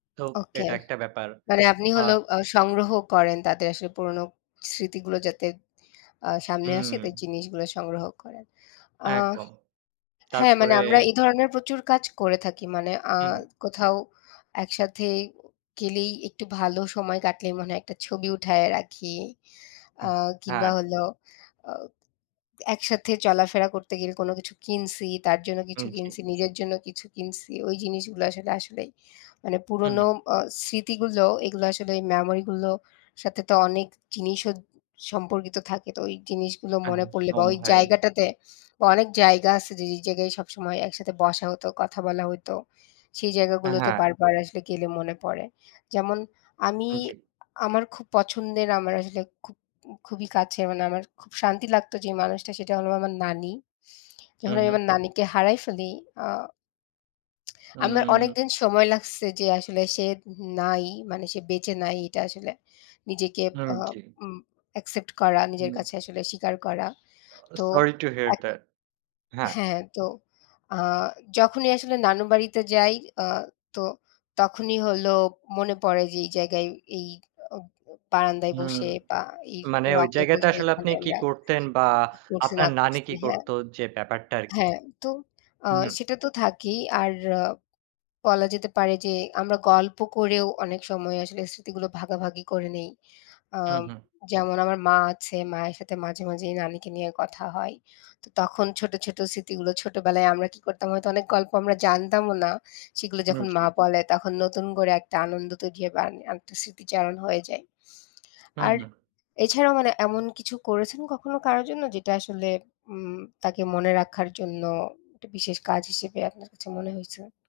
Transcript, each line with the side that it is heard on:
right: তো
left: ওকে,
right: এটা একটা ব্যাপার।
left: মানে আপনি
right: আ
left: হলেও আ সংগ্রহ করেন তাদের আসলে পুরনো স্মৃতিগুলো যাতে আ সামনে আসে
right: হুম।
left: জিনিসগুলো সংগ্রহ করেন। আ
right: একদম।
left: হ্যাঁ, মানে
right: তারপরে
left: আমরা এ ধরনের প্রচুর কাজ করে থাকি মানে আ
right: হুম, হু।
left: কোথাও একসাথে গেলেই একটু ভালো সময় কাটলেই মনে হয় একটা ছবি উঠায়ে রাখি। আ কিংবা
right: হ্যাঁ।
left: হল অ একসাথে চলাফেরা করতে গেলে কোনো কিছু কিনছি, তার জন্য কিছু
right: উম জি।
left: কিনছি, নিজের জন্য কিছু কিনছি, ওই জিনিসগুলো আসলে আসলেই মানে
right: হুম,
left: পুরনো
right: হু।
left: অ স্মৃতিগুলো এগুলো আসলে ওই মেমোরিগুলোর সাথে তো অনেক জিনিসও সম্পর্কিত থাকে, তো ওই জিনিসগুলো মনে পড়লে বা
right: একদম
left: ওই
right: ভাই।
left: জায়গাটাতে বা অনেক জায়গা আছে যে, যে জায়গায় সবসময় একসাথে বসা হতো কথা বলা হইতো, সেই জায়গাগুলোতে
right: হ্যাঁ।
left: বারবার আসলে গেলে মনে পড়ে। যেমন আমি
right: জী।
left: আমার খুব পছন্দের আমার আসলে খুব খুবই কাছে মানে আমার খুব শান্তি লাগতো যে মানুষটা সেটা হলো আমার নানি, যখন
right: হুম,
left: আমি
right: হুম।
left: আমার নানিকে হারায় ফেলি আ আমার
right: উম।
left: অনেকদিন সময় লাগছে যে আসলে সে নাই, মানে সে বেঁচে নাই এটা আসলে নিজেকে
right: উম
left: আ
right: জি।
left: উম অ্যাকসেপ্ট করা,
right: হুম।
left: নিজের কাছে আসলে স্বীকার করা। তো
right: সরি টু হিয়ার
left: এক,
right: দ্যাট। হ্যাঁ।
left: হ্যাঁ, তো আ যখনই আসলে নানু বাড়িতে যাই। আ তো তখনই হলো মনে পড়ে যে এই জায়গায় এই আ বারান্দায়
right: হুম,
left: বসে বা এই
right: মানে ওই
left: রকে
right: জায়গাতে
left: বসে
right: আসলে
left: এখানে
right: আপনি কি
left: আমরা,
right: করতেন বা
left: কি করছি না
right: আপনার নানী
left: করছি,
right: কি
left: হ্যাঁ,
right: করতো যে ব্যাপারটা আরকি?
left: হ্যাঁ তো আ
right: হুম।
left: সেটা তো থাকেই, আর বলা যেতে পারে যে, আমরা গল্প করেও অনেক সময় আসলে স্মৃতিগুলো ভাগাভাগি করে নিই। আ
right: হুম, হুম।
left: যেমন আমার মা আছে, মায়ের সাথে মাঝে মাঝেই নানিকে নিয়ে কথা হয়, তো তখন ছোটো, ছোটো স্মৃতিগুলো, ছোটোবেলায় আমরা কি করতাম হয়তো অনেক গল্প আমরা জানতামও না, সেগুলো
right: হুম,
left: যখন
right: জি।
left: মা বলে, তখন নতুন করে একটা আনন্দ তৈরি হয় বা আ আরেকটা স্মৃতিচারণ হয়ে যায়।
right: হুম,
left: আর
right: হু।
left: এছাড়াও মানে এমন কিছু করেছেন কখনো কারো জন্য, যেটা আসলে উম তাকে মনে রাখার জন্য একটা বিশেষ কাজ হিসেবে আপনার কাছে মনে হয়েছে?